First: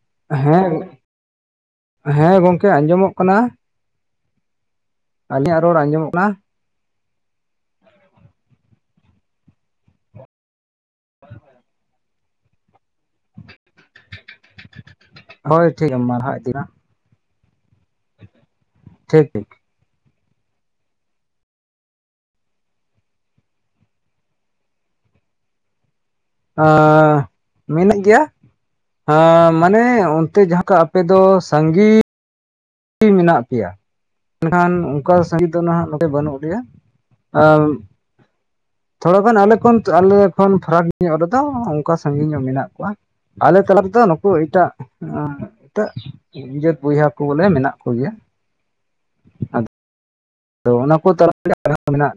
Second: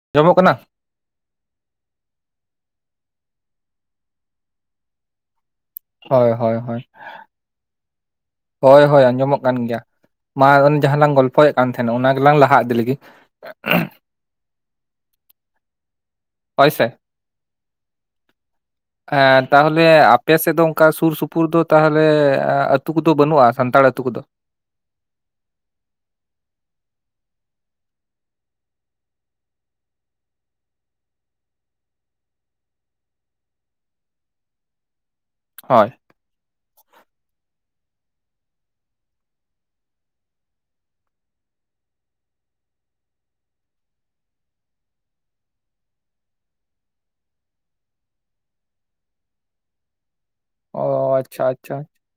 ᱟᱸᱡᱚᱢᱚᱜ ᱠᱟᱱᱟ ᱦᱮᱸ ᱦᱮᱸ ᱜᱚᱝᱠᱮ ᱟᱸᱡᱚᱢᱚᱜ ᱠᱟᱱᱟ ᱟᱹᱞᱤᱧᱟᱜ ᱨᱚᱲ ᱟᱸᱡᱚᱢᱚᱜ ᱦᱳᱭ ᱠᱟᱱᱟ ᱦᱳᱭ ᱦᱳᱭ ᱦᱳᱭ ᱦᱳᱭ ᱟᱸᱡᱚᱢᱚᱜ ᱠᱟᱱ ᱜᱮᱭᱟ ᱢᱟ ᱟᱵᱤᱱ ᱡᱟᱦᱟᱸ ᱞᱟᱝ ᱜᱚᱞᱯᱷᱚᱭᱮᱫ ᱛᱟᱦᱮᱸᱱᱟ ᱚᱱᱟ ᱜᱮᱞᱟᱝ ᱞᱟᱦᱟ ᱤᱫᱤ ᱞᱮᱹᱜᱤ [inaudible] ᱦᱳᱭ ᱴᱷᱤᱠ ᱢᱟ [unintelligible] ᱦᱳᱭ ᱥᱮ ᱴᱷᱤᱠ ᱦᱮᱸ ᱴᱷᱤᱠ ᱛᱟᱦᱚᱞᱮ ᱛᱟᱦᱚᱞᱮ ᱟᱯᱮ ᱥᱮᱫ ᱫᱚ ᱚᱱᱠᱟ ᱥᱩᱨ ᱥᱩᱯᱩᱨ ᱫᱚ ᱛᱟᱦᱚᱞᱮ ᱟᱹᱛᱩ ᱠᱚᱫᱚ ᱵᱟᱹᱱᱩᱜᱼᱟ ᱥᱟᱱᱛᱟᱲ ᱟᱹᱛᱩ ᱠᱚᱫᱚ ᱟᱻ ᱢᱮᱱᱮᱜ ᱜᱮᱭᱟ ᱦᱚᱸᱻ ᱢᱟᱱᱮ ᱚᱱᱛᱮ ᱡᱟᱦᱟᱸᱠᱚ ᱟᱯᱮ ᱫᱚ ᱥᱟᱺᱜᱤᱧ ᱴᱤ ᱢᱮᱱᱟᱜ ᱯᱮᱭᱟ ᱢᱮᱱᱠᱷᱟᱱ ᱚᱱᱠᱟ ᱥᱺᱜᱤ ᱫᱚ ᱱᱟᱜ ᱦᱳᱭ ᱱᱚᱰᱮ ᱵᱟᱹᱱᱩᱜ ᱞᱮᱭᱟ ᱛᱷᱚᱲᱟ ᱜᱟᱱ ᱟᱞᱮ ᱯᱟᱸᱧᱪ ᱟᱞᱮ ᱠᱷᱚᱱ ᱯᱷᱟᱨᱟᱠ ᱧᱚᱜ ᱨᱮᱫᱚ ᱚᱱᱠᱟ ᱥᱟᱺᱜᱤ ᱧᱚᱜ ᱢᱮᱱᱟᱜ ᱠᱚᱣᱟ ᱟᱞᱮ ᱛᱟᱞᱟ ᱨᱮᱫᱚ ᱱᱩᱠᱩ ᱮᱴᱟᱜ ᱮᱴᱟᱜ ᱡᱟᱹᱛ ᱵᱚᱭᱦᱟ ᱠᱚ ᱵᱚᱞᱮ ᱢᱮᱱᱟᱜ ᱠᱚᱣᱟ ᱠᱚ ᱜᱮ ᱛᱚ ᱚ ᱚᱱᱟ ᱠᱚ ᱛᱟᱞᱟ ᱟᱪᱪᱷᱟ ᱨᱮ ᱟᱪᱪᱷᱟ ᱟᱨᱦᱚ ᱢᱮᱱᱟᱜᱼᱟ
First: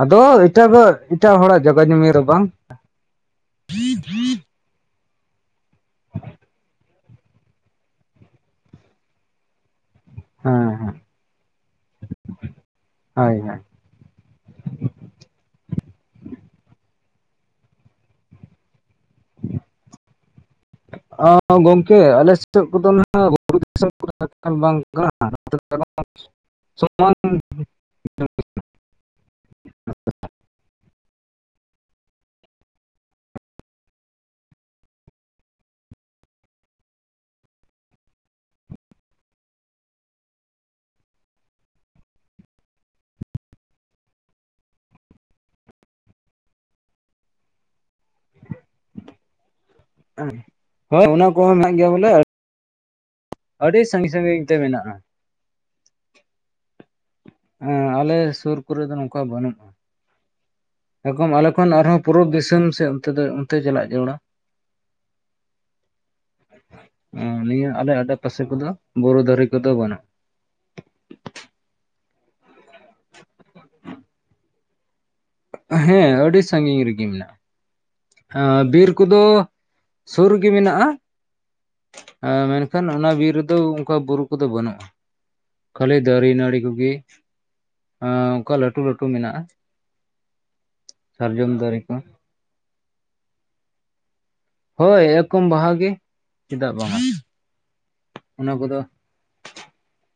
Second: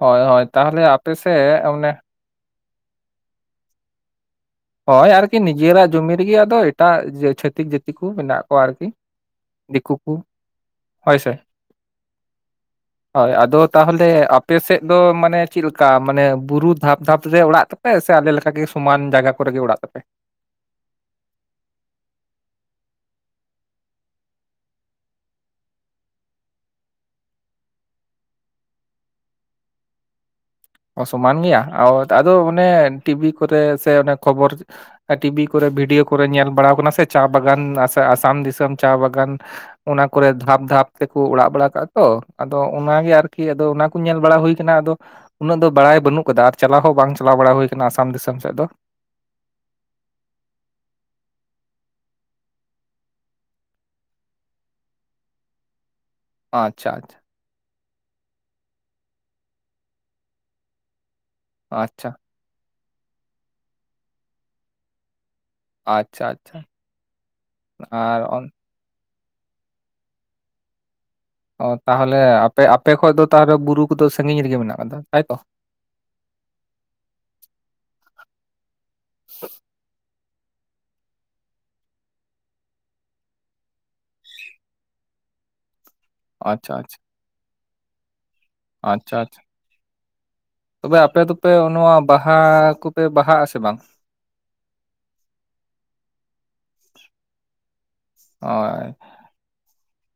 ᱦᱳᱭ ᱟᱫᱚ ᱦᱳᱭ ᱮᱴᱟᱜ ᱛᱟᱦᱚᱞᱮ ᱟᱯᱮ ᱮᱴᱟᱜ ᱦᱚᱲᱟᱜ ᱥᱮᱫ ᱡᱟᱭᱜᱟ ᱚᱱᱮ ᱡᱚᱢᱤ ᱨᱮ ᱵᱟᱝ [inaudible] ᱦᱳᱭ ᱟᱨᱠᱤ ᱱᱤᱡᱮᱨᱟᱜ ᱡᱩᱢᱤ ᱨᱮᱜᱮ ᱟᱫᱚ ᱮᱴᱟᱜ ᱪᱷᱟᱹᱛᱤᱠ ᱡᱟᱹᱛᱤ ᱠᱚ ᱢᱮᱱᱟᱜ ᱠᱚᱣᱟ ᱟᱨᱠᱤ ᱫᱤᱠᱩ ᱠᱩ ᱦᱮᱸ ᱦᱮᱸ ᱦᱳᱭ ᱥᱮ ᱦᱳᱭ ᱟᱫᱚ ᱛᱟᱦᱚᱞᱮ ᱟᱯᱮᱥᱮᱫ ᱫᱚ ᱢᱟᱱᱮ ᱪᱮᱫ ᱞᱮᱠᱟ ᱢᱟᱱᱮ ᱵᱩᱨᱩ ᱫᱷᱟᱯ ᱫᱷᱟᱯ ᱨᱮ ᱚᱲᱟᱜ ᱛᱟᱯᱮ ᱦᱮᱸ ᱥᱮ ᱟᱵᱮᱱ ᱞᱮᱠᱟ ᱜᱮ ᱥᱚᱢᱟᱱ ᱡᱟᱭᱜᱟ ᱠᱚᱨᱮᱜ ᱜᱮ ᱚᱲᱟᱜ ᱛᱟᱯᱮ ᱜᱚᱝᱠᱮ ᱟᱞᱮ ᱥᱮᱫ ᱠᱚᱫᱚ ᱱᱟᱦᱟᱸᱜ [inaudible] ᱚ ᱥᱚᱢᱟᱱ ᱜᱮᱭᱟ ᱟᱫᱚ ᱚᱱᱮ ᱴᱤᱵᱤ ᱠᱚᱨᱮ ᱥᱮ ᱚᱱᱮ ᱠᱷᱚᱵᱚᱨ ᱴᱤᱵᱤ ᱠᱚᱨᱮ ᱵᱷᱤᱰᱭᱳ ᱠᱚᱨᱮ ᱧᱮᱞ ᱵᱟᱲᱟᱣ ᱟᱠᱟᱱᱟ ᱥᱮ ᱪᱟ ᱵᱟᱜᱟᱱ ᱟᱥᱟᱢ ᱫᱤᱥᱚᱢ ᱪᱟ ᱵᱟᱜᱟᱱ ᱚᱱᱟ ᱠᱚᱨᱮ ᱫᱷᱟᱯ ᱫᱷᱟᱯ ᱛᱮᱠᱚ ᱚᱲᱟᱜ ᱵᱟᱲᱟ ᱠᱟᱜᱼᱟ ᱛᱚ ᱟᱫᱚ ᱚᱱᱟᱜᱮ ᱟᱨᱠᱤ ᱟᱫᱚ ᱚᱱᱟ ᱧᱮᱞ ᱵᱟᱲᱟ ᱦᱩᱭ ᱠᱟᱱᱟ ᱟᱫᱚ ᱩᱱᱟᱹᱜ ᱫᱚ ᱵᱟᱲᱟᱭ ᱵᱟᱹᱱᱩᱜ ᱠᱟᱫᱟ ᱟᱨ ᱪᱟᱞᱟᱣ ᱦᱚᱸ ᱵᱟᱝ ᱪᱟᱞᱟᱣ ᱵᱟᱲᱟ ᱦᱩᱭ ᱟᱠᱟᱱᱟ ᱟᱥᱟᱢ ᱫᱤᱥᱚᱢ ᱥᱮᱫ ᱫᱚ ᱚᱱᱟ ᱠᱚᱦᱚᱸ ᱢᱮᱱᱟᱜ ᱜᱮᱭᱟ ᱵᱚᱞᱮ ᱟᱹᱰᱤ ᱥᱟᱺᱜᱤᱧ ᱥᱟᱺᱜᱤᱧ ᱧᱚᱜ ᱛᱮ ᱢᱮᱱᱟᱜᱼᱟ ᱟᱪᱪᱷᱟ ᱟᱪᱪᱷᱟ ᱟᱞᱮ ᱥᱩᱨ ᱠᱚᱨᱮ ᱫᱚ ᱱᱚᱝᱠᱟ ᱵᱟᱹᱱᱩᱜᱼᱟ ᱮᱠᱫᱚᱢ ᱟᱞᱮ ᱛᱚ ᱠᱷᱚᱱ ᱟᱨᱦᱚᱸ ᱟᱪᱪᱷᱟ ᱯᱩᱨᱩᱵᱽ ᱫᱤᱥᱚᱢ ᱥᱮ ᱚᱱ ᱚᱱᱛᱮ ᱪᱟᱞᱟᱜ ᱡᱟᱹᱨᱩᱲᱟ ᱟᱪᱪᱷᱟ ᱟᱪᱪᱷᱟ ᱱᱤᱭᱟᱹ ᱟᱞᱮ ᱟᱰᱮ ᱟᱨ ᱯᱟᱥᱮ ᱚᱱ ᱠᱚᱫᱚ ᱵᱩᱨᱩ ᱫᱟᱨᱮ ᱠᱚᱫᱚ ᱵᱟᱹᱱᱩᱜᱼᱟ ᱚ ᱛᱟᱦᱚᱞᱮ ᱟᱯᱮ ᱟᱯᱮ ᱠᱷᱚᱡ ᱫᱚ ᱛᱟᱦᱚᱞᱮ ᱵᱩᱨᱩ ᱠᱚᱫᱚ ᱥᱟᱺᱜᱤᱧ ᱨᱮᱜᱮ ᱢᱮᱱᱟᱜ ᱟᱠᱟᱫᱟ ᱛᱟᱭᱛᱚ, ᱦᱮᱸ ᱟᱹᱰᱤ ᱥᱟᱺᱜᱤᱧ ᱨᱮᱜᱮ ᱢᱮᱱᱟᱜᱼᱟ, ᱦᱮᱸ ᱵᱤᱨ ᱠᱚᱫᱚ ᱥᱩᱨ ᱨᱮᱜᱮ ᱢᱮᱱᱟᱜᱼᱟ ᱦᱮᱸ ᱢᱮᱱᱠᱷᱟᱱ ᱚᱱᱟ ᱵᱤᱨ ᱨᱮᱫᱚ ᱚᱱᱠᱟ ᱵᱩᱨᱩ ᱠᱚᱫᱚ ᱵᱟᱹᱱᱩᱜᱼᱟ ᱠᱷᱟᱹᱞᱤ ᱫᱟᱨᱮ ᱱᱟᱹᱲᱤ ᱟᱪᱪᱷᱟ ᱠᱚᱜᱮ ᱟᱪᱪᱷᱟ ᱚᱱᱠᱟ ᱞᱟᱹᱴᱩ ᱞᱟᱹᱴᱩ ᱟᱪᱪᱷᱟ ᱟᱪᱪᱷᱟ ᱢᱮᱱᱟᱜᱼᱟ ᱛᱚᱵᱮ ᱟᱯᱮ ᱫᱚᱯᱮ ᱥᱟᱨᱡᱚᱢ ᱫᱟᱨᱮ ᱠᱚ ᱱᱚᱣᱟ ᱵᱟᱦᱟ ᱠᱚᱯᱮ ᱵᱟᱦᱟᱜᱼᱟ ᱥᱮ ᱵᱟᱝ? ᱦᱳᱭ ᱮᱠᱫᱚᱢ ᱵᱟᱦᱟ ᱜᱮ ᱪᱮᱫᱟᱜ ᱵᱟᱝ ᱚᱱᱟ ᱠᱚᱫᱚ ᱦᱳᱭ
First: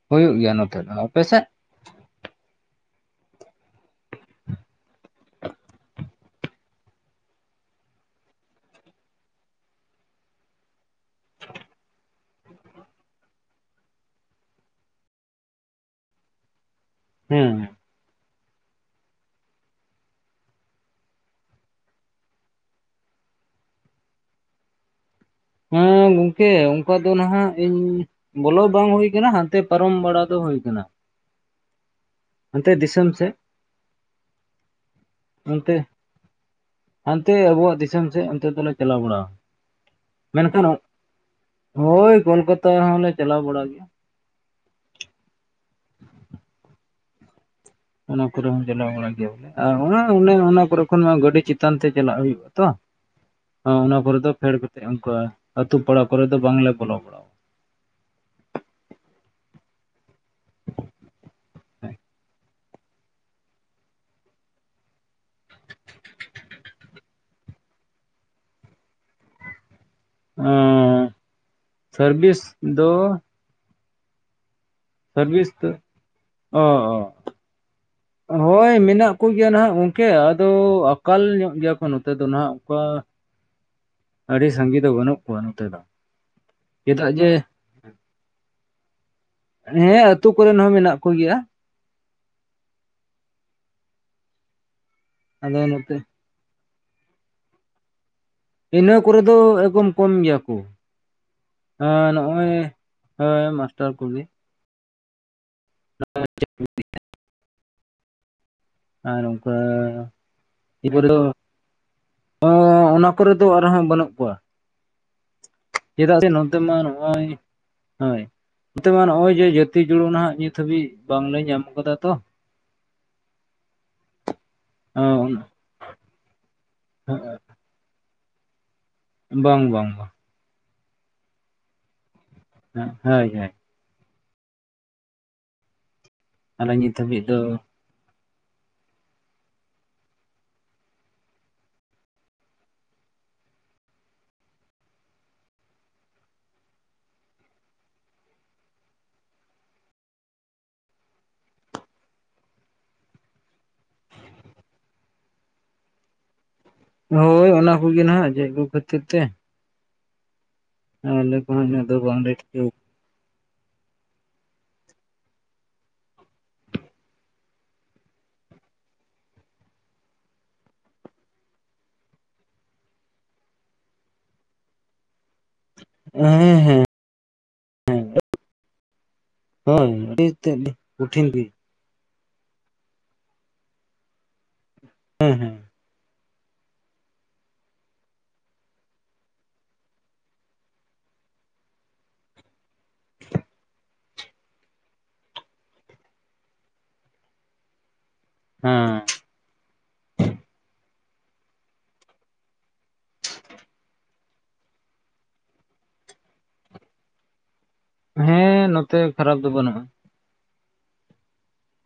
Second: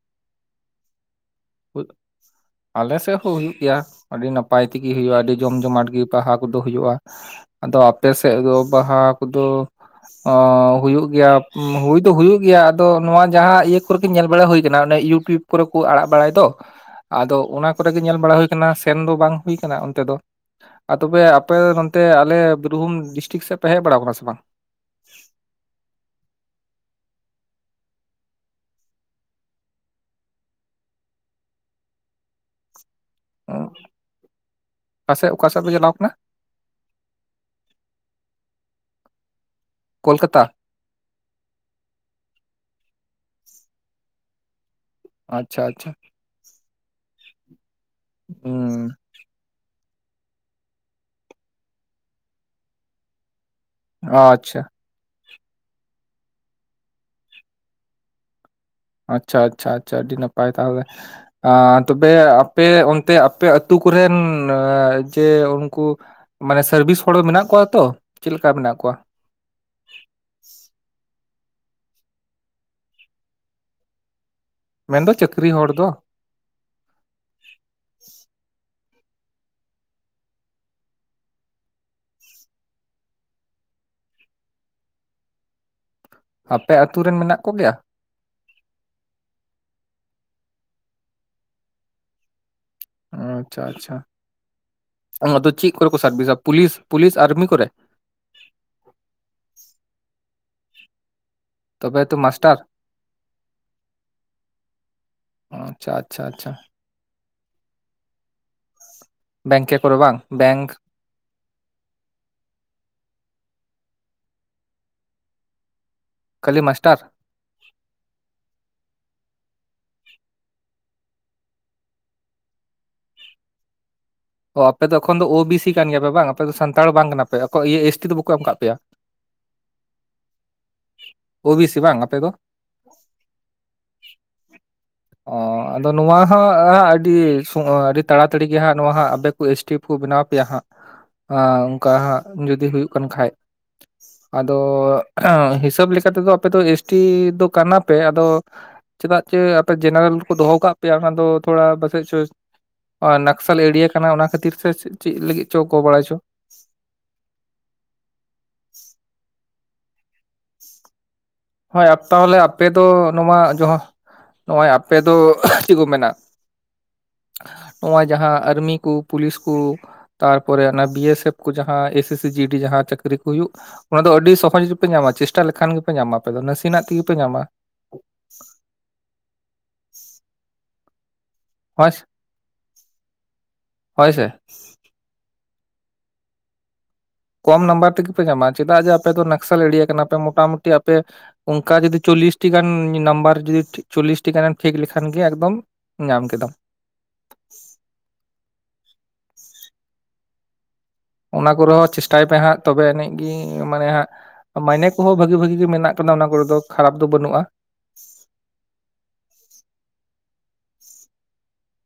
ᱦᱩᱭᱩᱜ ᱜᱮᱭᱟ ᱱᱚᱛᱮ ᱫᱚ, ᱟᱯᱮᱥᱮᱫ? ᱦ ᱟᱞᱮ ᱥᱮᱫ ᱦᱚᱸ ᱦᱩᱭᱩᱜ ᱜᱮᱭᱟ ᱟᱹᱰᱤ ᱱᱟᱯᱟᱭ ᱛᱮᱜᱮ ᱦᱩᱭᱩᱜᱼᱟ ᱟᱹᱰᱤ ᱡᱚᱢ ᱡᱚᱢᱟᱴ ᱜᱮ ᱵᱟᱦᱟ ᱠᱚᱫᱚ ᱦᱩᱭᱩᱜᱼᱟ ᱾ ᱟᱫᱚ ᱟᱯᱮ ᱥᱮᱫ ᱫᱚ ᱵᱟᱦᱟ ᱠᱚᱫᱚ ᱚ ᱦᱩᱭᱩᱜ ᱜᱮᱭᱟ ᱦᱩᱭ ᱫᱚ ᱦᱩᱭᱩᱜ ᱜᱮᱭᱟ ᱟᱫᱚ ᱱᱚᱣᱟ ᱡᱟᱦᱟᱸ ᱤᱭᱟᱹ ᱠᱚᱨᱮᱜᱤ ᱧᱮᱞ ᱵᱟᱲᱟ ᱦᱩᱭ ᱟᱠᱟᱱᱟ ᱚᱱᱮ ᱭᱩᱴ ᱴᱤᱭᱩᱯ ᱠᱚᱨᱮ ᱠᱚ ᱟᱲᱟᱜ ᱵᱟᱲᱟᱭ ᱫᱚ ᱟᱫᱚ ᱦᱮᱸ ᱚᱱᱟ ᱠᱚᱨᱮ ᱜᱮ ᱧᱮᱞ ᱵᱟᱲᱟ ᱦᱩᱭ ᱟᱠᱟᱱᱟ ᱥᱮᱱ ᱫᱚ ᱵᱟᱝ ᱦᱩᱭ ᱟᱠᱟᱱᱟ ᱚᱱᱛᱮ ᱫᱚ ᱟᱨ ᱛᱚᱵᱮ ᱟᱯᱮ ᱱᱚᱛᱮ ᱟᱞᱮ ᱵᱤᱨᱵᱷᱩᱢ ᱰᱤᱥᱴᱤᱠ ᱥᱮᱫ ᱯᱮ ᱦᱮᱡ ᱵᱟᱲᱟ ᱟᱠᱟᱱᱟ ᱥᱮ ᱵᱟᱝ ᱦᱮᱸ ᱜᱚᱝᱠᱮ ᱚᱱᱠᱟ ᱫᱚ ᱱᱟᱦᱟᱸᱜ ᱤᱧ ᱵᱚᱞᱚ ᱵᱟᱝ ᱦᱩᱭ ᱠᱟᱱᱟ ᱦᱟᱱᱛᱮ ᱯᱟᱨᱚᱢ ᱵᱟᱲᱟ ᱫᱚ ᱦᱩᱭ ᱠᱟᱱᱟ ᱦᱟᱱᱛᱮ ᱫᱤᱥᱚᱢ ᱥᱮᱫ ᱚᱠᱟ ᱥᱮᱫ ᱚᱠᱟ ᱥᱮᱫ ᱯᱮ ᱚᱱᱛᱮ ᱪᱟᱞᱟᱣ ᱟᱠᱟᱱᱟ ᱦᱟᱱᱛᱮ ᱟᱵᱚᱣᱟᱜ ᱫᱤᱥᱚᱢ ᱥᱮᱫ ᱚᱱᱛᱮ ᱫᱚᱞᱮ ᱪᱟᱞᱟᱣ ᱵᱟᱲᱟᱣᱟ ᱠᱳᱞᱠᱟᱛᱟ ᱢᱮᱱᱠᱷᱟᱱ ᱦᱳᱭ ᱠᱳᱞᱠᱟᱛᱟ ᱦᱚᱸᱞᱮ ᱪᱟᱞᱟᱣ ᱵᱟᱲᱟ ᱜᱮᱭᱟ ᱟᱪᱪᱷᱟ ᱟᱪᱪᱷᱟ ᱚᱱᱟ ᱠᱚᱨᱮ ᱦᱚᱸ ᱦᱩᱸ ᱪᱟᱞᱟᱣ ᱵᱟᱲᱟ ᱜᱮᱭᱟ ᱵᱚᱞᱮ ᱟᱨ ᱚᱱᱟ ᱚᱱᱮ ᱚᱱᱟ ᱠᱚᱨᱮ ᱠᱷᱚᱱ ᱢᱟ ᱜᱟᱹᱰᱤ ᱪᱮᱛᱟᱱ ᱛᱮ ᱪᱟᱞᱟᱜ ᱦᱩᱭᱩᱜᱼᱟ ᱛᱚ ᱚᱱᱟ ᱠᱚᱨᱮ ᱫᱚ ᱯᱷᱮᱰ ᱟᱪᱪᱷᱟ ᱠᱟᱛᱮᱜ ᱚᱱᱠᱟ ᱟᱛᱳ ᱯᱟᱲᱟ ᱠᱚᱨᱮ ᱫᱚ ᱵᱟᱝᱞᱮ ᱵᱚᱞᱚ ᱵᱟᱲᱟᱣ ᱟᱪᱪᱷᱟ ᱟᱪᱪᱷᱟ ᱟᱪᱪᱷᱟ ᱟᱹᱰᱤ ᱱᱟᱯᱟᱭ ᱛᱟᱦᱚᱞᱮ ᱛᱚᱵᱮ ᱯᱮ ᱚᱱᱛᱮ ᱟᱯᱮ ᱟᱛᱩ ᱠᱚᱨᱮᱱ ᱡᱮ ᱩᱱᱠᱩ ᱢᱟᱱᱮ ᱥᱟᱨᱵᱷᱤᱥ ᱦᱚᱲ ᱢᱮᱱᱟᱜ ᱠᱚᱣᱟ ᱛᱚ ᱪᱮᱫ ᱞᱮᱠᱟ ᱢᱮᱱᱟᱜ ᱠᱚᱣᱟ ᱚ ᱥᱟᱨᱵᱷᱤᱥ ᱫᱚ ᱢᱮᱱᱫᱚ ᱥᱟᱨᱵᱷᱤᱥ ᱪᱟᱹᱠᱨᱤ ᱦᱚᱲ ᱫᱚ ᱼ ᱚ ᱦᱳᱭ ᱢᱮᱱᱟᱜ ᱠᱚ ᱜᱮᱭᱟ ᱱᱟᱦᱟᱸᱜ ᱜᱚᱝᱠᱮ ᱟᱫᱚ ᱟᱠᱟᱞ ᱧᱚᱜ ᱜᱮᱭᱟ ᱠᱚ ᱱᱚᱛᱮ ᱫᱚ ᱱᱟᱸᱜ ᱚᱱᱠᱟ ᱟᱹᱰᱤ ᱥᱟᱸᱜᱮ ᱫᱚ ᱵᱟᱹᱱᱩᱜ ᱠᱚᱣᱟ ᱱᱚᱛᱮ ᱫᱚ ᱟᱯᱮ ᱟᱛᱩ ᱪᱮᱫᱟᱜ ᱨᱮᱱ ᱡᱮ ᱢᱮᱱᱟᱜ ᱠᱚ ᱜᱮᱭᱟ? ᱦᱮᱸ ᱟᱹᱛᱩ ᱠᱚᱨᱮᱱ ᱦᱚᱸ ᱢᱮᱱᱟᱜ ᱠᱚ ᱜᱮᱭᱟ᱾ ᱟᱪᱪᱷᱟ ᱟᱪᱪᱷᱟ ᱟᱫᱚ ᱪᱤᱜ ᱠᱚᱨᱮ ᱠᱚ ᱥᱟᱨᱵᱤᱥᱟ ᱯᱩᱞᱤᱥᱼᱼ ᱯᱩᱞᱤᱥ ᱟᱨᱢᱤ ᱠᱚᱨᱮ? ᱤᱱᱟᱹ ᱠᱚᱨᱮ ᱫᱚ ᱮᱠᱜᱚᱢ ᱠᱚᱢ ᱜᱮᱭᱟ ᱠᱚ ᱛᱚᱵᱮ ᱛᱚ ᱚᱻᱱᱚᱜ-ᱚᱭ ᱢᱟᱥᱴᱟᱨ ᱦᱮ ᱢᱟᱥᱴᱟᱨ ᱠᱩᱜᱤ ᱟᱪᱪᱷᱟ ᱟᱪᱪᱷᱟ ᱟᱪᱪᱷᱟ᱾ ᱢᱤᱫᱴᱮᱡᱼᱼ [unintelligible] ᱟᱨ ᱱᱚᱠᱟ ᱵᱮᱝᱠᱮ ᱠᱚᱨᱮ ᱵᱟᱝ ᱵᱮᱝᱠ ᱪᱤᱵᱼᱼ ᱵᱩ ᱨᱮᱱ [unintelligible] ᱫᱚ ᱚᱻ ᱚᱱᱟ ᱠᱚᱨᱮ ᱫᱚ ᱟᱨᱦᱚᱸ ᱵᱟᱹᱱᱩᱜ ᱠᱚᱣᱟ᱾ ᱪᱮᱫᱟᱜ ᱥᱮ ᱱᱚᱛᱮ ᱠᱷᱟᱹᱞᱤ ᱢᱟ ᱢᱟᱥᱴᱟᱨ ᱱᱚᱜ-ᱚᱭ ᱦᱚᱭ ᱱᱚᱛᱮ ᱢᱟ ᱱᱚᱜ-ᱚᱭ ᱡᱮ ᱡᱟᱹᱛᱤ ᱡᱩᱲᱩ ᱱᱟᱸᱜ ᱱᱤᱛ ᱦᱟᱹᱵᱤᱡ ᱵᱟᱝ ᱞᱮ ᱧᱟᱢ ᱠᱟᱫᱟ ᱛᱚ᱾ ᱚ ᱟᱯᱮ ᱫᱚ ᱮᱠᱷᱚᱱ ᱫᱚ ᱳ ᱵᱤ ᱥᱤ ᱠᱟᱱ ᱜᱮᱭᱟ ᱯᱮ ᱵᱟᱝ ᱟᱯᱮ ᱫᱚ ᱥᱟᱱᱛᱟᱲ ᱵᱟᱝ ᱠᱟᱱᱟ ᱯᱮ ᱠᱚ ᱤᱭᱟᱹ ᱮᱥᱴᱤ ᱫᱚ ᱵᱟᱠᱚ ᱮᱢ ᱠᱟᱜ ᱯᱮᱭᱟ? ᱵᱟᱝ ᱵᱟᱝ ᱵᱟᱝ᱾ ᱳ ᱵᱤ ᱥᱤ ᱵᱟᱝ ᱟᱯᱮ ᱫᱚ? ᱦᱮᱸ ᱦᱚᱭ ᱦᱚᱭ᱾ ᱚᱻ ᱟᱫᱚ ᱱᱚᱣᱟ ᱦᱚᱸ ᱟᱞᱮ ᱱᱤᱛ ᱟᱹᱰᱤ ᱦᱟᱹᱵᱤᱡ ᱫᱚ ᱥᱚᱸᱜ ᱟᱹᱰᱤ ᱛᱟᱲᱟ ᱛᱟᱹᱲᱤ ᱜᱮ ᱦᱟᱸᱜ ᱱᱚᱣᱟ ᱦᱟᱸᱜᱼᱼ ᱟᱯᱮ ᱠᱩ ᱮᱥ ᱴᱤ ᱠᱩ ᱵᱮᱱᱟᱣ ᱯᱮᱭᱟ ᱦᱟᱸᱜ ᱟᱻ ᱚᱱᱠᱟ ᱦᱟᱸᱜ ᱡᱚᱫᱤ ᱦᱩᱭᱩᱜ ᱠᱟᱱ ᱠᱷᱟᱡ᱾ ᱟᱫᱚ ᱦᱤᱥᱟᱹᱵᱽ ᱞᱮᱠᱟ ᱛᱮᱫᱚ ᱟᱯᱮ ᱫᱚ ᱮᱥ ᱴᱤ ᱫᱚ ᱠᱟᱱᱟ ᱯᱮ ᱟᱫᱚᱼᱼ ᱪᱮᱫᱟᱜ ᱪᱮ ᱟᱯᱮ ᱡᱮᱱᱟᱨᱮᱞ ᱠᱚ ᱫᱚᱦᱚ ᱠᱟᱜ ᱯᱮᱭᱟ ᱚᱱᱟ ᱫᱚ ᱛᱷᱚᱲᱟ ᱵᱟᱥᱮᱡ ᱪᱚᱼᱼ ᱱᱚᱶᱟ ᱱᱟᱠᱥᱟᱞᱤ ᱮᱲᱤᱭᱟ ᱠᱟᱱᱟ ᱚᱱᱟ ᱠᱷᱟᱹᱛᱤᱨ ᱛᱮ ᱥᱮ ᱪᱤᱜ ᱞᱟᱹᱜᱤᱫ ᱪᱚ ᱚᱠᱚᱵᱟᱲᱟᱭ ᱪᱚ᱾ ᱦᱳᱭ ᱚᱱᱟ ᱠᱩ ᱜᱤ ᱱᱟᱜ ᱛᱮᱫ ᱠᱩ ᱠᱷᱟᱹᱛᱤᱨ ᱛᱮ᱾ ᱟᱞᱮ ᱠᱚᱦᱚᱸ ᱤᱱᱟᱹᱜ ᱦᱚᱭ ᱫᱚ ᱵᱟᱝᱞᱮ ᱛᱟᱦᱚᱞᱮ ᱟᱯᱮ ᱴᱷᱤᱠᱟᱹᱣ ᱫᱚ ᱱᱚᱣᱟ ᱡᱚᱦᱟᱸᱼᱼ ᱱᱚᱜ-ᱚᱭ ᱟᱯᱮ ᱫᱚ ᱪᱮᱜ ᱠᱚ ᱢᱮᱱᱟᱼᱼ ᱱᱚᱜ-ᱚᱭ ᱡᱟᱦᱟᱸ ᱟᱹᱨᱢᱤ ᱠᱩ ᱯᱩᱞᱤᱥ ᱠᱩᱼᱼ ᱛᱟᱨᱯᱚᱨᱮ ᱚᱱᱟ ᱵᱤᱭᱮ ᱥᱮᱯᱷ ᱠᱤ ᱡᱟᱦᱟᱸ ᱮᱥᱮᱥ ᱥᱤ ᱡᱤ ᱰᱤ ᱡᱟᱦᱟᱸ ᱪᱟᱹᱠᱨᱤ ᱠᱩ ᱦᱩᱭᱩᱜᱼᱼ ᱚᱱᱟ ᱫᱚ ᱟᱹᱰᱤ ᱥᱚᱦᱚᱡᱽ ᱨᱤᱯᱮ ᱧᱟᱢᱟ ᱪᱮᱥᱴᱟ ᱞᱮᱠᱷᱟᱱ ᱜᱮᱯᱮ ᱧᱟᱢᱟ ᱟᱯᱮ ᱫᱚ ᱦᱮᱸ ᱱᱟᱹᱥᱤ ᱱᱟᱜ ᱦᱮᱸ ᱛᱤᱜᱤ ᱯᱮ ᱧᱟᱢᱟ᱾ ᱦᱮᱸ [inaudible] ᱦᱚᱭ ᱟᱹᱰᱤ ᱛᱮᱜ ᱟᱹᱰᱤ ᱠᱩᱴᱷᱤᱱ ᱜᱤ᱾᱾ ᱦᱚᱭ ᱥᱮ ᱦᱚᱭ ᱥᱮ ᱾ ᱦᱮᱸ ᱦᱩᱸ᱾ ᱠᱚᱢ ᱱᱟᱢᱵᱟᱨ ᱛᱤᱜᱤ ᱯᱮ ᱧᱟᱢᱟ ᱪᱮᱫᱟᱜ ᱡᱮ ᱟᱯᱮ ᱫᱚ ᱱᱟᱠᱥᱚᱲ ᱮᱲᱤᱭᱟ ᱠᱟᱱᱟ ᱯᱮ ᱢᱚᱴᱟᱼᱢᱩᱴᱤ ᱟᱯᱮᱼᱼ ᱚᱝᱠᱟ ᱡᱩᱫᱤ ᱪᱚᱞᱞᱤᱥᱼᱼ ᱴᱤ ᱜᱟᱱ ᱧᱮ ᱱᱟᱢᱵᱟᱨ ᱡᱩᱫᱤ ᱴᱷᱤ ᱪᱚᱞᱞᱤᱥ ᱴᱤ ᱜᱟᱱᱮᱢ ᱯᱷᱮᱠ ᱞᱮᱠᱷᱟᱱ ᱜᱮ ᱮᱠᱫᱚᱢ ᱧᱟᱢ ᱠᱮᱫᱟᱢ᱾ ᱦᱮᱸ᱾ ᱚᱱᱟ ᱠᱚᱨᱮ ᱦᱚᱸ ᱪᱮᱥᱴᱟᱭ ᱯᱮ ᱦᱟᱸᱜ ᱛᱚᱵᱮ ᱟᱱᱤᱡ ᱜᱤ ᱢᱟᱱᱮ ᱦᱟᱸᱜᱼᱼ ᱢᱟᱭᱱᱮ ᱠᱩᱦᱚᱸ ᱵᱷᱟᱹᱜᱤ ᱵᱷᱟᱹᱜᱤ ᱜᱮ ᱢᱮᱱᱟᱜ ᱟᱠᱟᱫᱟ ᱚᱱᱟ ᱠᱚᱨᱮ ᱫᱚ ᱠᱷᱟᱨᱟᱯ ᱫᱚ ᱵᱟᱹᱱᱩᱜ-ᱟ᱾ ᱦᱮᱸ ᱱᱚᱛᱮ ᱠᱷᱟᱨᱟᱯ ᱫᱚ ᱵᱟᱹᱱᱩᱜ-ᱟ᱾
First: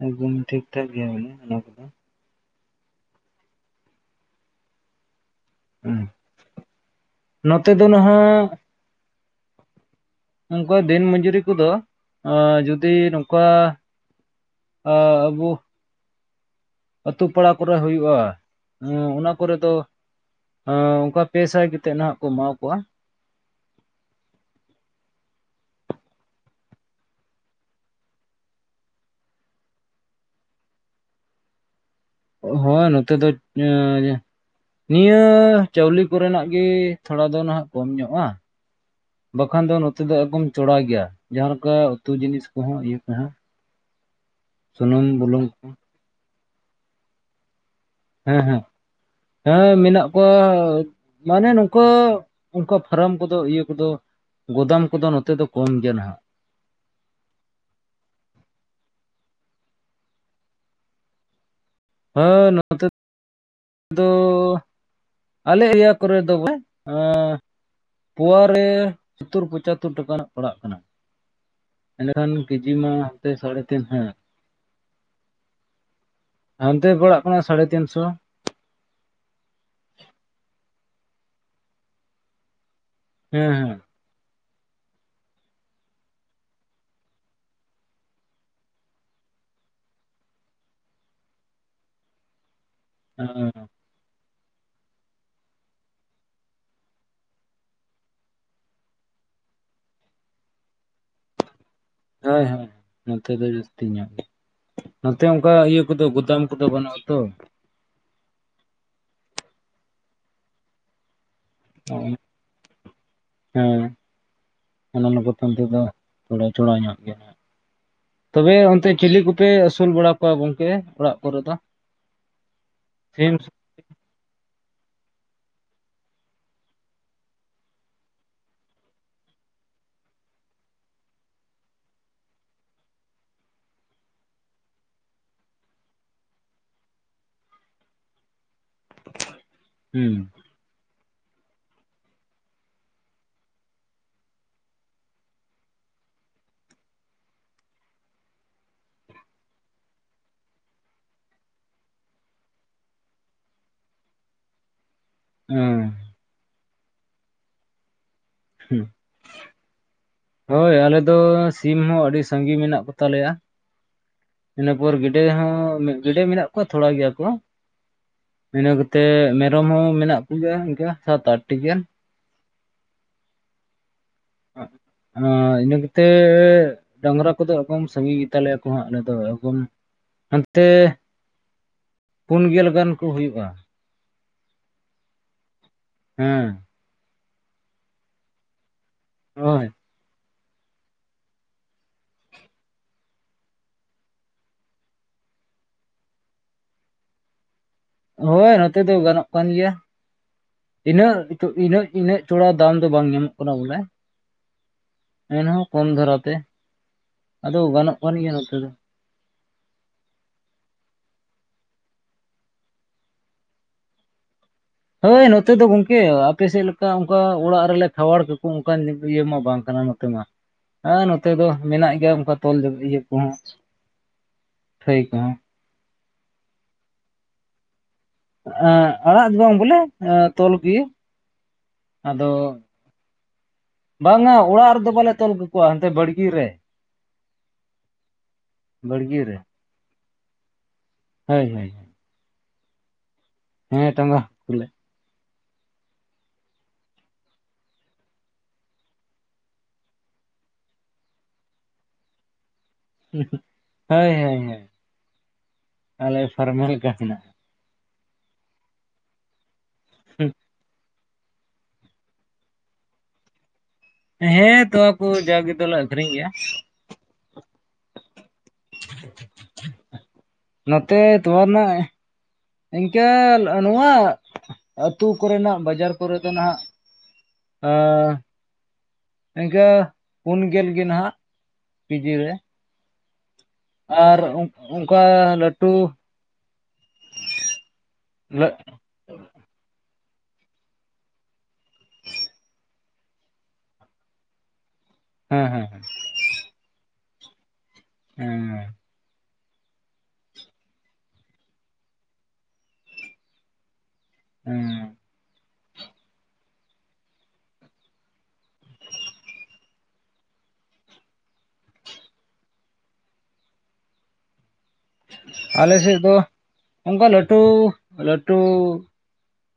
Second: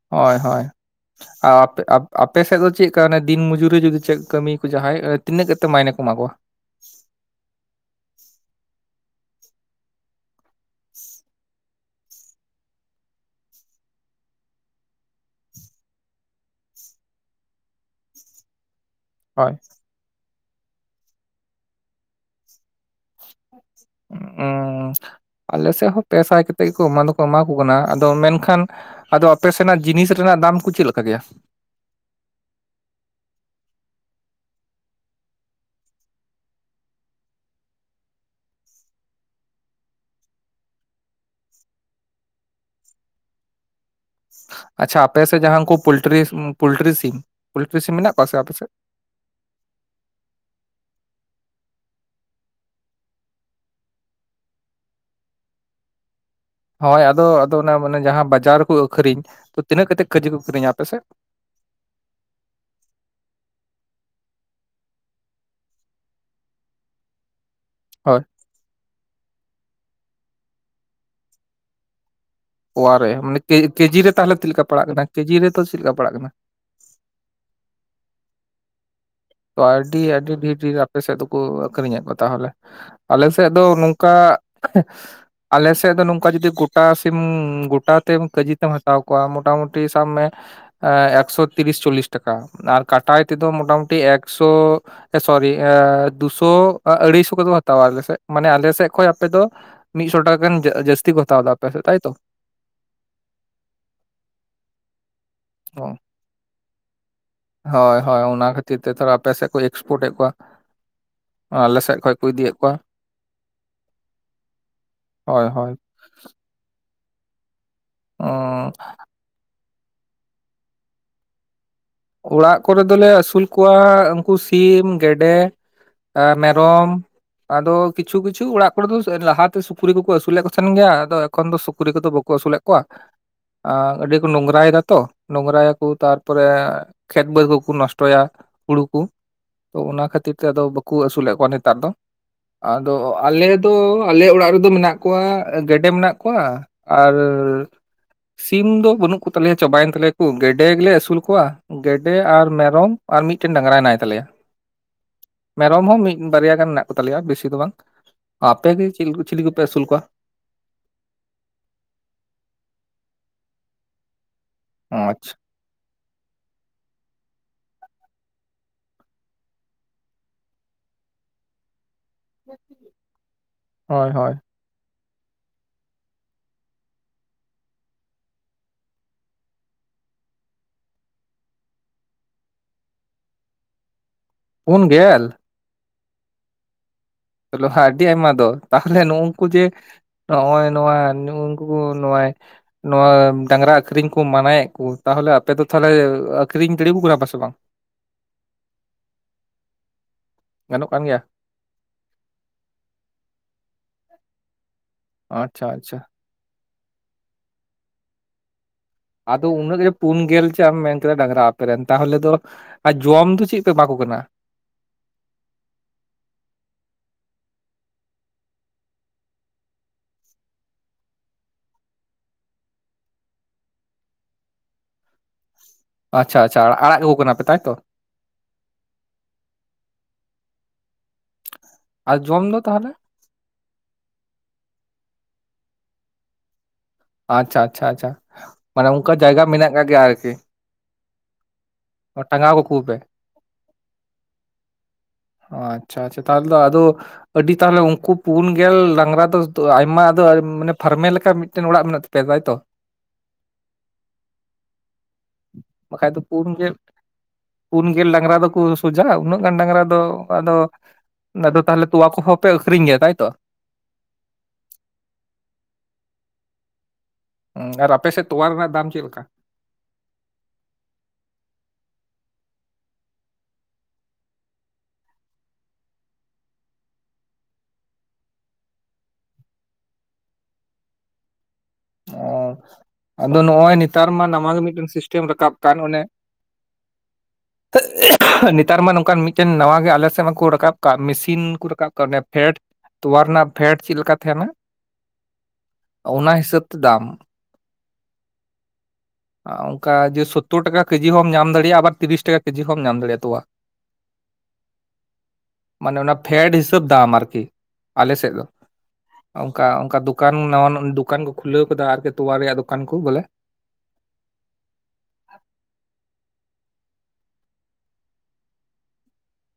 ᱮᱠᱫᱚᱢ ᱦᱳᱭ ᱦᱳᱭ ᱴᱷᱤᱠ‌ ᱛᱮ ᱜᱮ ᱦᱩᱭᱩᱜ-ᱟ ᱚᱱᱟ ᱟ- ᱟᱯᱮ ᱠᱩᱫᱚ᱾ ᱟᱯ- ᱟᱯᱮ ᱥᱮᱜ ᱫᱚ ᱪᱮᱜ ᱠᱟ ᱚᱱᱮ ᱫᱤᱱ ᱢᱚᱡᱩᱨᱤ ᱡᱩᱫᱤ ᱪᱮᱜ ᱠᱟᱹᱢᱤ ᱠᱩ ᱡᱟᱦᱟᱸᱭ ᱛᱤᱱᱟᱹᱜ ᱠᱟᱛᱮᱜ ᱢᱟᱭᱱᱮ ᱠᱚ ᱦᱮᱸ ᱮᱢᱟ ᱠᱚᱣᱟ? ᱱᱚᱛᱮ ᱫᱚ ᱱᱟᱦᱟᱸᱜᱼᱼ ᱚᱱᱠᱩᱭ ᱫᱤᱱ ᱢᱚᱸᱡᱩᱨᱤ ᱠᱩᱫᱚ ᱚᱸᱻ ᱡᱩᱫᱤ ᱱᱩᱝᱠᱟᱼ ᱟᱻᱟᱹᱵᱩ ᱟᱹᱛᱩ ᱯᱟᱲᱟ ᱠᱚᱨᱮ ᱦᱩᱭᱩᱜ-ᱟ᱾ ᱚᱸᱻ ᱚᱱᱟ ᱦᱳᱭ ᱠᱚᱨᱮ ᱫᱚ ᱚᱸᱻ ᱚᱱᱠᱟ ᱯᱮ ᱥᱟᱭ ᱠᱮᱛᱮᱜ ᱱᱟᱦᱟᱸᱜ ᱠᱩ ᱮᱢᱟᱣ ᱠᱚᱣᱟ᱾ ᱚᱸᱻ ᱟᱞᱮ ᱥᱮᱜ ᱦᱚᱸ ᱯᱮ ᱥᱟᱭ ᱠᱟᱛᱮᱜ ᱜᱤᱠᱩ ᱮᱢᱟ ᱫᱚᱠᱚ ᱮᱢᱟ ᱠᱩ ᱠᱟᱱᱟ ᱟᱫᱚ ᱢᱮᱱᱠᱷᱟᱱᱼᱼ ᱟᱫᱚ ᱟᱯᱮ ᱥᱮᱱᱟᱜ ᱡᱤᱱᱤᱥ ᱨᱮᱱᱟᱜ ᱫᱟᱢ ᱠᱚ ᱪᱤᱜ ᱞᱮᱠᱟ ᱜᱮᱭᱟ? ᱦᱚ ᱱᱚᱛᱮ ᱫᱚ ᱚᱸᱭ ᱡᱮᱼᱼ ᱱᱤᱭᱟᱹ ᱪᱟᱹᱣᱞᱤ ᱠᱚᱨᱮ ᱱᱟᱜ ᱜᱤ ᱛᱷᱚᱲᱟ ᱫᱚ ᱱᱟᱦᱟᱸᱜ ᱠᱚᱢ ᱧᱚᱜ-ᱟ᱾ ᱵᱟᱠᱷᱟᱱ ᱫᱚ ᱱᱚᱛᱮ ᱫᱚ ᱮᱠᱫᱚᱢ ᱪᱚᱲᱟ ᱜᱮᱭᱟ ᱡᱟᱦᱟᱸ ᱞᱮᱠᱟ ᱩᱛᱩ ᱡᱤᱱᱤᱥ ᱠᱩᱦᱚᱸ ᱤᱭᱟᱹ ᱠᱚᱦᱚᱸ᱾ ᱟᱪᱪᱷᱟ ᱥᱩᱱᱩᱢ ᱟᱯᱮ ᱥᱮᱜ ᱵᱩᱞᱩᱝ ᱡᱟᱦᱟᱸ ᱠᱚ ᱩᱱᱠᱩ ᱯᱩᱞᱴᱨᱤ ᱩᱢ ᱯᱩᱞᱴᱨᱤ ᱥᱤᱢ ᱯᱩᱞᱴᱨᱤ ᱥᱤᱢ ᱢᱤᱱᱟᱜᱼᱼ ᱦᱮᱸ ᱦᱮᱸ ᱦᱮᱸ ᱢᱮᱱᱟᱜ ᱠᱚᱣᱟ ᱚᱻ ᱢᱟᱱᱮ ᱱᱚᱝᱠᱟ ᱩᱝᱠᱟ ᱯᱷᱟᱨᱟᱢ ᱠᱚᱫᱚ ᱤᱭᱟᱹ ᱠᱚᱫᱚ᱾ ᱜᱚᱫᱟᱢ ᱠᱚᱫᱚ ᱱᱚᱛᱮ ᱫᱚ ᱠᱚᱢ ᱜᱮᱭᱟ ᱱᱟᱦᱟᱜ᱾ ᱦᱳᱭ ᱟᱫᱚ ᱟᱫᱚ ᱚᱱᱟ ᱢᱟᱱᱮ ᱡᱟᱦᱟᱸ ᱵᱟᱡᱟᱨ ᱨᱮᱠᱚ ᱟᱹᱠᱷᱨᱤᱧ, ᱛᱚ ᱛᱤᱱᱟᱹᱜ ᱠᱟᱛᱮᱫ ᱠᱟᱹᱡᱤ ᱠᱚ ᱟᱹᱠᱷᱤᱨᱤᱧᱟ ᱟᱯᱮᱥᱮᱜ? ᱦᱮ ᱱᱚᱣᱟ [unintelligible] ᱫᱚ ᱟᱞᱮ ᱤᱭᱟᱹ ᱠᱚᱨᱮ ᱫᱚ ᱵᱚᱞᱮ ᱮᱸ ᱦᱳᱭ ᱯᱳᱣᱟ ᱨᱮ ᱥᱳᱛᱛᱳᱨ ᱯᱚᱪᱟᱛᱳᱨ ᱴᱟᱠᱟ ᱱᱟᱦᱟᱜ ᱯᱟᱲᱟᱜ ᱠᱟᱱᱟ᱾ ᱮᱸᱰᱮᱠᱷᱟᱱ ᱠᱮᱡᱤ ᱢᱟ ᱯᱚᱣᱟ ᱨᱮ ᱦᱟᱱᱛᱮ ᱢᱟᱱᱮ ᱥᱟᱲᱮ ᱠᱮ- ᱛᱤᱱ ᱥᱚ ᱠᱮᱡᱤ ᱨᱮ ᱛᱟᱦᱚᱞᱮ ᱪᱮᱫ ᱞᱮᱠᱟ ᱯᱟᱲᱟᱜ ᱠᱟᱱᱟ ᱠᱮᱡᱤ ᱨᱮ ᱛᱚ ᱪᱮᱫ ᱞᱮᱠᱟ ᱯᱟᱲᱟᱜ ᱠᱟᱱᱟ? ᱦᱟᱱᱛᱮ ᱯᱟᱲᱟᱜ ᱠᱟᱱᱟ ᱥᱟᱲᱮ ᱛᱤᱱ ᱥᱚ᱾ ᱛᱚ ᱟᱹᱰᱤ ᱟᱹᱰᱤ ᱰᱷᱤᱨ ᱰᱷᱤᱨ ᱟᱯᱮ ᱥᱮᱫ ᱫᱩᱠᱩ ᱟᱹᱠᱷᱨᱤ ᱧᱮᱫ ᱠᱚᱣᱟ ᱛᱟᱦᱚᱞᱮ ᱟᱞᱮ ᱦᱮᱸ ᱥᱮᱫ ᱫᱚ ᱦᱮᱸ ᱱᱚᱝ ᱠᱟᱜ ᱟᱞᱮ ᱥᱮᱫ ᱫᱚ ᱱᱚᱝᱠᱟ ᱡᱩᱫᱤ ᱜᱚᱴᱟ ᱥᱤᱢ ᱜᱚᱴᱟ ᱛᱮᱢ ᱠᱮᱡᱤ ᱛᱮᱢ ᱦᱟᱛᱟᱣ ᱠᱚᱣᱟ ᱢᱚᱴᱟᱢᱩᱴᱤ ᱥᱟᱵᱽ ᱢᱮ, ᱮ ᱮᱠᱥᱚ ᱛᱤᱨᱤᱥ ᱪᱚᱞᱤᱥ ᱴᱟᱠᱟ ᱟᱨ ᱠᱟᱴᱟᱭ ᱛᱮᱫᱚ ᱦᱮᱸ ᱢᱚᱴᱟᱢᱩᱴᱤ ᱮᱠᱥᱚ ᱥᱚᱨᱤ ᱮ ᱫᱩᱥᱚ ᱟᱹᱲᱟᱹᱭᱥᱚ ᱜᱮᱠᱚ ᱦᱟᱛᱟᱣᱟ ᱟᱞᱮ ᱥᱮᱜ ᱢᱟᱱᱮ ᱟᱞᱮ ᱥᱮᱜ ᱠᱷᱚᱡ ᱟᱯᱮ ᱫᱚ, ᱢᱤᱫᱥᱚ ᱴᱟᱠᱟ ᱜᱟᱱ ᱡᱟ ᱡᱟᱹᱥᱛᱤ ᱠᱚ ᱦᱟᱛᱟᱣ ᱫᱟ ᱟᱯᱮ ᱥᱮᱫ ᱛᱟᱭᱛᱚ? ᱦᱳᱭ ᱦᱳᱭ ᱱᱚᱛᱮ ᱫᱚ ᱡᱟᱹᱥᱛᱤ ᱧᱚᱜ ᱜᱮ᱾ ᱱᱚᱛᱮ ᱚᱝᱠᱟ ᱤᱭᱟᱹ ᱚ ᱠᱚᱫᱚ ᱜᱩᱫᱟᱢ ᱠᱚᱫᱚ ᱵᱟᱹᱱᱩᱜᱼᱟ ᱛᱚ᱾ ᱦᱳᱭ ᱦᱳᱭ ᱚᱱᱟ ᱠᱷᱟᱹᱛᱤᱨ ᱛᱮ ᱛᱷᱚᱲᱟ ᱟᱯᱮ ᱥᱮᱫ ᱠᱚ ᱮᱠᱥᱯᱳᱨᱴ ᱮᱫ ᱠᱚᱣᱟ᱾ ᱟᱞᱮ ᱥᱮᱜ ᱠᱷᱚᱡ ᱠᱚ ᱤᱫᱤᱭᱮᱫ ᱠᱚᱣᱟ, ᱦᱮᱸ ᱚᱱᱟ ᱞᱟᱹᱜᱤᱫ ᱦᱳᱭ ᱚᱱᱛᱮ ᱦᱳᱭ᱾ ᱫᱚ ᱛᱷᱚᱲᱟ ᱪᱷᱚᱲᱟ ᱧᱚᱜ ᱜᱮ ᱚ ᱛᱚᱵᱮ ᱚᱱᱛᱮ ᱪᱤᱞᱤ ᱠᱚ ᱯᱮ ᱟᱹᱥᱩᱞ ᱵᱟᱲᱟ ᱠᱚᱣᱟ ᱜᱚᱝᱠᱮ ᱚᱲᱟᱜ ᱠᱚᱨᱮ ᱫᱚ? ᱚᱲᱟᱜ ᱠᱚᱨᱮ ᱫᱚᱞᱮ ᱥᱤᱢ ᱟᱹᱥᱩᱞ ᱠᱚᱣᱟ ᱩᱝᱠᱩ ᱥᱤᱢ, ᱜᱮᱰᱮ, ᱟ ᱢᱮᱨᱚᱢ, ᱟᱫᱚ ᱠᱤᱪᱷᱩ ᱠᱤᱪᱷᱩ ᱚᱲᱟᱜ ᱠᱚᱨᱮ ᱫᱚ ᱞᱟᱦᱟᱛᱮ ᱥᱩᱠᱨᱤ ᱠᱚᱠᱚ ᱟᱹᱥᱩᱞᱮᱫ ᱠᱚ ᱛᱟᱦᱮᱱ ᱜᱮᱭᱟ ᱟᱫᱚ ᱮᱠᱷᱚᱱ ᱫᱚ ᱥᱩᱠᱨᱤ ᱠᱚᱫᱚ ᱵᱟᱹᱠᱩ ᱟᱹᱥᱩᱞᱮᱫ ᱠᱚᱣᱟ ᱟᱸ ᱟᱹᱰᱤ ᱠᱚ ᱱᱚᱝᱨᱟᱭ ᱫᱟ ᱛᱚ ᱱᱚᱝᱨᱟᱭᱟᱠᱚ ᱛᱟᱨᱯᱚᱨᱮ ᱠᱷᱮᱛ ᱵᱟᱹᱫᱽ ᱠᱚᱠᱚ ᱱᱚᱥᱴᱚᱭᱟ ᱦᱩᱲᱩ ᱠᱩ ᱛᱚ ᱚᱱᱟ ᱦᱩᱸ ᱠᱷᱟᱹᱛᱤᱨ ᱛᱮᱫᱚ ᱵᱟᱹᱠᱩ ᱟᱹᱥᱩᱞᱮᱫ ᱠᱚᱣᱟ ᱱᱮᱛᱟᱨ ᱫᱚ᱾ ᱟᱫᱚ ᱟᱞᱮ ᱫᱚ ᱟᱞᱮ ᱚᱲᱟᱜ ᱨᱮᱫᱚ ᱢᱮᱱᱟᱜ ᱠᱚᱣᱟ ᱜᱮᱰᱮ ᱢᱮᱱᱟᱜ ᱠᱚᱣᱟ, ᱟᱨ ᱥᱤᱢ ᱫᱚ ᱵᱟᱹᱱᱩᱜ ᱠᱩᱛᱟᱞᱮᱭᱟ ᱪᱟᱵᱟᱭᱮᱱ ᱛᱟᱞᱮᱭᱟᱠᱚ ᱜᱮᱰᱮ ᱜᱮᱞᱮ ᱟᱹᱥᱩᱞ ᱠᱚᱣᱟ᱾ ᱜᱮᱰᱮ ᱟᱨ ᱢᱮᱨᱚᱢ ᱟᱨ ᱢᱤᱫᱴᱮᱱ ᱰᱟᱝᱨᱟ ᱦᱮᱱᱟᱭ ᱛᱟᱞᱮᱭᱟ᱾ ᱦᱮᱸ ᱢᱮᱨᱚᱢ ᱦᱚᱸ ᱢᱤᱫ ᱵᱟᱨᱭᱟ ᱜᱟᱱ ᱢᱮᱱᱟᱜ ᱠᱚᱛᱟᱞᱮᱭᱟ ᱵᱮᱥᱤ ᱫᱚ ᱵᱟᱝ᱾ ᱟᱯᱮ ᱦᱩᱸ ᱜᱮ ᱪᱤᱞᱤ ᱠᱚ ᱪᱤᱞᱤ ᱠᱚᱯᱮ ᱟᱹᱥᱩᱞ ᱠᱚᱣᱟ? ᱦᱳᱭ ᱟᱞᱮ ᱫᱚ ᱥᱤᱢ ᱦᱚᱸ ᱟᱹᱰᱤ ᱥᱟᱺᱜᱤ ᱢᱮᱱᱟᱜ ᱠᱚᱛᱟᱞᱮᱭᱟ᱾ ᱤᱱᱟᱹᱯᱚᱨ ᱜᱮᱰᱮ ᱟᱪᱪᱷᱟ ᱦᱚᱸ ᱜᱮᱰᱮ ᱢᱮᱱᱟᱜ ᱠᱚᱣᱟ ᱛᱷᱚᱲᱟ ᱜᱮᱭᱟ ᱠᱚ, ᱤᱱᱟᱹ ᱠᱟᱛᱮᱜ ᱢᱮᱨᱚᱢ ᱦᱚᱸ ᱢᱮᱱᱟᱜ ᱠᱚᱜᱮᱭᱟ ᱤᱱᱠᱟ ᱥᱟᱛ ᱟᱴ ᱴᱤ ᱜᱟᱱ᱾ ᱦᱳᱭ ᱦᱳᱭ ᱟ ᱤᱱᱟᱹ ᱠᱟᱛᱮᱜ ᱰᱟᱝᱨᱟ ᱠᱚᱫᱚ ᱮᱠᱚᱢ ᱥᱟᱸᱜᱤ ᱜᱮᱛᱟᱞᱮᱭᱟ ᱠᱚ ᱦᱟᱸᱜ, ᱟᱞᱮ ᱫᱚ ᱮᱠᱚᱢ ᱦᱟᱱᱛᱮ ᱯᱩᱱ ᱜᱮᱞ ᱜᱟᱱ ᱠᱩ ᱦᱩᱭᱩᱜᱼᱟ ᱾ ᱯᱩᱱ ᱜᱮᱞ! ᱦᱮᱸ ᱞᱚᱦᱟ ᱟᱹᱰᱤ ᱟᱭᱢᱟ ᱫᱚ? ᱛᱟᱦᱚᱞᱮ ᱱᱩᱝᱠᱩ ᱡᱮ ᱦᱳᱭ ᱱᱚᱜᱼᱚᱭ ᱱᱚᱣᱟ ᱱᱩᱝᱠᱩ ᱱᱚᱜᱼᱟᱭ ᱱᱚᱣᱟ ᱰᱟᱝᱨᱟ ᱟᱹᱠᱷᱨᱤᱧ ᱠᱩ ᱢᱟᱱᱟᱭᱮᱫ ᱠᱩ ᱛᱟᱦᱚᱞᱮ ᱟᱯᱮ ᱫᱚ ᱛᱟᱦᱚᱞᱮ ᱟᱹᱠᱷᱨᱤᱧ ᱫᱟᱹᱲᱤᱣ ᱠᱩ ᱠᱟᱱᱟ ᱯᱮ ᱥᱮ ᱵᱟᱝ? ᱦᱳᱭ ᱱᱚᱛᱮ ᱫᱚ ᱜᱟᱱᱚᱜ ᱠᱟᱱ ᱜᱮᱭᱟ ᱜᱟᱱᱚᱜ ᱠᱟᱱ ᱤᱱᱟᱹᱜ ᱜᱮᱭᱟ ᱛᱚ ᱤᱱᱟᱹᱜ ᱤᱱᱟᱹᱜ ᱛᱷᱚᱲᱟ ᱫᱟᱢ ᱫᱚ ᱵᱟᱝ ᱧᱟᱢᱚᱜ ᱠᱟᱱᱟ ᱵᱚᱞᱮ ᱮᱱᱦᱚᱸ ᱟᱪᱪᱷᱟ ᱠᱚᱢ ᱟᱪᱪᱷᱟ ᱫᱷᱟᱨᱟ ᱛᱮ ᱟᱫᱚ ᱜᱟᱱᱚᱜ ᱠᱟᱱ ᱜᱮᱭᱟ ᱱᱚᱛᱮ ᱫᱚ ᱟᱫᱚ ᱩᱱᱟᱹᱜ ᱜᱮ ᱯᱩᱱ ᱜᱮᱞ ᱪᱮᱫ ᱮᱢ ᱢᱮᱱ ᱠᱮᱫᱟ ᱰᱟᱝᱨᱟ ᱟᱯᱮᱨᱮ ᱨᱮᱱ ᱛᱟᱦᱚᱞᱮ ᱫᱚ ᱟᱨ ᱡᱚᱢ ᱫᱚ ᱪᱮᱜ ᱯᱮ ᱮᱢᱟ ᱠᱚ ᱠᱟᱱᱟ? ᱦᱚᱜᱼᱚᱭ ᱱᱚᱛᱮ ᱫᱚ ᱜᱚᱝᱠᱮ ᱟᱯᱮ ᱥᱮᱫ ᱞᱮᱠᱟ ᱚᱱᱠᱟ ᱚᱲᱟᱜ ᱨᱮᱜᱮ ᱞᱮ ᱠᱷᱟᱣᱟᱲ ᱠᱟᱠᱚ ᱚᱱᱠᱟ ᱤᱭᱟᱹ ᱢᱟ ᱵᱟᱝ ᱠᱟᱱᱟ ᱩᱱᱟᱹᱜ ᱱ ᱢᱟ ᱦᱮᱸ ᱱᱚᱜᱼᱚᱭ ᱱᱚᱛᱮ ᱫᱚ ᱢᱮᱱᱟᱜ ᱜᱮᱭᱟ ᱚᱱᱠᱟ ᱛᱚᱞ ᱫᱚ ᱤᱭᱟᱹ ᱠᱚᱦᱚᱸ ᱴᱟᱹᱭ ᱠᱚᱦᱚᱸ ᱟᱪᱷᱟ ᱟᱪᱷᱟ ᱟᱼᱟᱲᱟᱜ ᱠᱟᱜᱩ ᱠᱟᱱᱟ ᱯᱮ ᱛᱟᱭᱛᱚ, ᱮᱸᱜ ᱟᱲᱟᱜ ᱫᱚ ᱵᱟᱝ ᱵᱚᱞᱮ ᱛᱚᱞ ᱜᱮ ᱟᱨ ᱟᱫᱚ ᱡᱚᱢ ᱫᱚ ᱛᱟᱦᱚᱞᱮ ᱵᱟᱝᱟ ᱚᱲᱟᱜ ᱨᱮᱫᱚ ᱵᱟᱞᱮ ᱛᱚᱞ ᱠᱟᱠᱚᱣᱟ ᱦᱟᱸᱛᱮ ᱵᱟᱲᱜᱮ ᱨᱮ ᱟᱪᱪᱷᱟ ᱟᱪᱪᱷᱟ ᱟᱪᱪᱷᱟ ᱢᱟᱱᱮ ᱚᱱᱠᱟ ᱵᱟᱲᱜᱮ ᱨᱮ ᱡᱟᱭᱜᱟ ᱢᱮᱱᱟᱜ ᱟᱠᱟᱜ ᱜᱮᱭᱟ ᱟᱨᱠᱤ [unintelligible] ᱴᱟᱸᱜᱟᱣ ᱠᱟᱠᱳᱣᱟᱯᱮ ᱦᱮᱸ ᱴᱟᱸᱜᱟ ᱠᱩᱞᱮ ᱚ ᱟᱪᱪᱷᱟ ᱟᱪᱪᱷᱟ ᱛᱟᱦᱞ ᱫᱚ ᱟᱫᱚ ᱟᱹᱰᱤ ᱛᱟᱦᱞᱮ ᱩᱱᱠᱩ ᱯᱩᱱ ᱜᱮᱞᱰᱟᱝᱨᱟ ᱫᱚ ᱛᱚ ᱟᱭᱢᱟ ᱟᱫᱚ ᱢᱟᱱᱮ ᱯᱷᱟᱨᱢᱮ ᱞᱮᱠᱟ ᱢᱤ ᱚᱲᱟᱜ ᱢᱮᱱᱟᱜ ᱛᱟᱯᱮᱭᱟ ᱛᱟᱭᱛᱚ ᱦᱳᱭ ᱦᱳᱭ ᱦᱳᱭ ᱵᱟᱠᱷᱟᱡ ᱫᱚ ᱟᱞᱮ ᱯᱩᱱ ᱜᱮᱞ ᱯᱷᱟᱨᱢᱮᱞᱮᱠᱟ ᱦᱮᱱᱟᱜᱼᱟ᱾ ᱯᱩᱱ ᱜᱮᱞ ᱰᱟᱝᱨᱟ ᱫᱚᱠᱚ ᱥᱚᱡᱷᱟᱼᱟ, ᱩᱱᱟᱹᱜ ᱜᱟᱱ ᱰᱟᱝᱨᱟ ᱫᱚ ᱟᱫᱚ ᱟᱫᱚ ᱛᱟᱦᱞᱮ ᱛᱚᱣᱟ ᱠᱚᱦᱚᱯᱮ ᱟᱹᱠᱷᱨᱤᱧ ᱜᱮᱭᱟ ᱛᱟᱭ ᱛᱚ, ᱦᱮᱸ ᱛᱚᱣᱟ ᱠᱚ ᱡᱟᱜᱮ ᱫᱚᱞᱮ ᱟᱠᱷᱨᱤᱧ ᱜᱮᱭᱟ᱾ ᱩᱸ ᱟᱨ ᱟᱯᱮ ᱥᱮᱫ ᱛᱚᱣᱟᱟᱨ ᱨᱮᱱᱟᱜ ᱫᱟᱢ ᱪᱮᱫ ᱞᱮᱠᱟ ᱱᱚᱛᱮ ᱛᱚᱣᱟᱨ ᱨᱮᱱᱟᱜ ᱤᱱᱠᱟᱹ ᱱᱚᱣᱟ ᱟᱹᱛᱩ ᱠᱚᱨᱮᱱᱟᱜ ᱵᱟᱡᱟᱨ ᱠᱚᱨᱮ ᱫᱚ ᱱᱟᱦᱟᱜ, ᱟ ᱤᱱᱠᱟᱹ ᱯᱩᱱ ᱜᱮᱞ ᱜᱮ ᱱᱟᱦᱜ ᱵᱤᱡᱤ ᱚ ᱨᱮ ᱟᱫᱚ ᱱᱚᱜᱼᱚᱭ ᱱᱮᱛᱟᱨ ᱟᱨ ᱢᱟ ᱱᱟᱣᱟ ᱢᱤᱫᱴᱟᱝ ᱚᱱᱠᱟ ᱥᱤᱥᱴᱮᱢ ᱨᱟᱠᱟᱵ ᱞᱟᱹᱴᱩ ᱠᱟᱱ ᱚᱱᱮ ᱱᱮᱛᱟᱨ ᱢᱟ ᱱᱚᱝᱠᱟᱱ ᱢᱤᱫ ᱪᱮᱱ ᱱᱟᱣᱟ ᱜᱮ ᱟᱞᱮ ᱥᱮᱫ ᱢᱟᱠᱚ ᱨᱟᱠᱟᱵ ᱠᱟᱱ ᱢᱮᱥᱤᱱ ᱠᱚ ᱨᱟᱠᱟᱵ ᱠᱟᱱ ᱯᱷᱮᱰ ᱛᱚᱣᱟ ᱨᱮᱱᱟᱜ ᱯᱷᱮᱰ ᱪᱮᱜ ᱞᱮᱠᱟ ᱛᱟᱦᱮᱱᱟ? ᱦᱮᱸ ᱦᱮᱸ ᱦᱮᱸ ᱚᱱᱟ ᱦᱤᱥᱟᱹᱵ ᱛᱮ ᱫᱟᱢ ᱩᱸᱻ ᱚᱱᱠᱟ ᱡᱮ ᱥᱳᱛᱛᱩᱨ ᱴᱟᱠᱟ ᱠᱮᱡᱤ ᱦᱚᱸᱚᱢ ᱧᱟᱢ ᱫᱟᱲᱮᱭᱟᱜᱼᱟ, ᱟᱵᱟᱨ ᱛᱤᱨᱤᱥ ᱴᱟᱠᱟ ᱠᱮᱡᱤ ᱦᱚᱢ ᱧᱟᱢ ᱫᱟᱲᱮᱭᱟᱜᱼᱟ ᱛᱳᱣᱟ᱾ ᱩᱸ ᱢᱟᱱᱮ ᱚᱱᱟ ᱯᱷᱮᱰ ᱦᱤᱥᱟᱹᱵ ᱫᱟᱢ ᱟᱨᱠᱤ ᱟᱞᱮ ᱥᱮᱜ ᱫᱚ᱾ ᱚᱱᱠᱟ ᱚᱱᱠᱟ ᱫᱚᱠᱟᱱ ᱱᱟᱣᱟ ᱱ ᱫᱚᱠᱟᱱ ᱠᱚ ᱠᱷᱩᱞᱟᱹᱣ ᱟᱠᱟᱫᱟ ᱟᱨᱠᱤ ᱛᱚᱣᱟ ᱨᱮᱭᱟᱜ ᱫᱚᱠᱟᱱ ᱠᱚ? ᱵᱚᱞᱮ ᱟᱞᱮ ᱥᱮᱫ ᱫᱚ ᱚᱱᱠᱟ ᱞᱟᱹᱴᱩ ᱞᱟᱹᱴᱩ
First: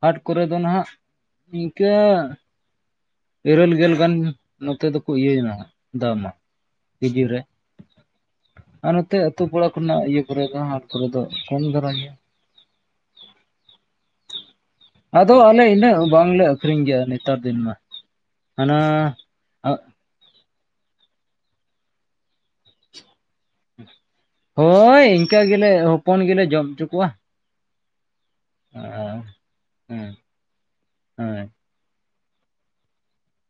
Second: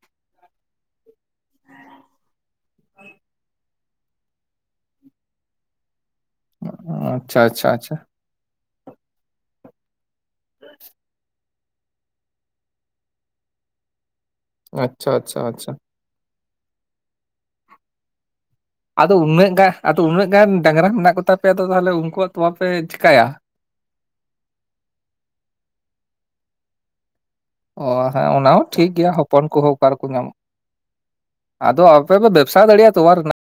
ᱦᱟᱴ ᱠᱚᱨᱮ ᱫᱚ ᱱᱟᱦᱜ ᱤᱱᱠᱟᱹ ᱦ ᱤᱨᱟᱹᱞ ᱜᱮᱞ ᱜᱟᱱ ᱱᱚᱛᱮ ᱫᱚᱠᱚ ᱤᱭᱟᱹᱭᱱᱟ ᱫᱟᱢᱟ ᱠᱮᱡᱤ ᱨᱮ ᱟᱪᱪᱷᱟ ᱟᱪᱪᱷᱟ ᱟᱪᱪᱷᱟ ᱟᱨ ᱱᱚᱛᱮ ᱟᱹᱛᱩ ᱯᱟᱲᱟ ᱠᱚᱨᱮᱱᱟᱜ ᱤᱭᱟᱹ ᱠᱚᱨᱮ ᱫᱚ ᱦᱟᱴ ᱠᱚᱨᱮ ᱫᱚ ᱠᱚᱢ ᱫᱷᱟᱨᱟ ᱜᱮᱭᱟ᱾ ᱟᱪᱪᱷᱟ ᱟᱫᱚ ᱟᱪᱪᱷᱟ ᱟᱞᱮ ᱟᱪᱪᱷᱟ ᱤᱱᱟᱹᱜ ᱵᱟᱝᱞᱮ ᱟᱹᱠᱷᱨᱤᱧ ᱜᱮᱭᱟ ᱱᱮᱛᱟᱨ ᱫᱤᱱ ᱢᱟ ᱦᱟᱱᱟ ᱟᱫᱚ ᱩᱱᱟᱹᱜ ᱜᱟᱱ ᱟᱜ ᱟᱫᱚ ᱩᱱᱟᱹᱜ ᱜᱟᱱ ᱰᱟᱝᱨᱟ ᱢᱮᱱᱟᱜ ᱠᱚᱛᱟᱯᱮᱭᱟ, ᱛᱚ ᱛᱟᱦᱞᱮ ᱩᱱᱠᱩᱣᱟᱜ ᱛᱚᱣᱟ ᱯᱮ ᱪᱮᱠᱟᱭᱟ? ᱦᱳᱭ ᱤᱱᱠᱟᱹ ᱜᱮᱞᱮ ᱦᱚᱯᱚᱱ ᱜᱮᱞᱮ ᱡᱚᱢ ᱪᱚ ᱠᱚᱣᱟ᱾ ᱚᱻ ᱦᱮᱸ ᱚᱱᱟ ᱦᱚᱸ ᱴᱷᱤᱠ ᱜᱮᱭᱟ ᱦᱚᱯᱚᱱ ᱠᱚᱦᱚ ᱚᱠᱟ ᱨᱮᱠᱚ ᱦᱮᱸ ᱧᱟᱢᱟ? ᱦᱮᱸ ᱟᱫᱚ ᱵᱮᱵᱥᱟ ᱫᱟᱲᱮᱭᱟᱜ ᱛᱚᱣᱟ ᱨᱮᱱᱟᱜ,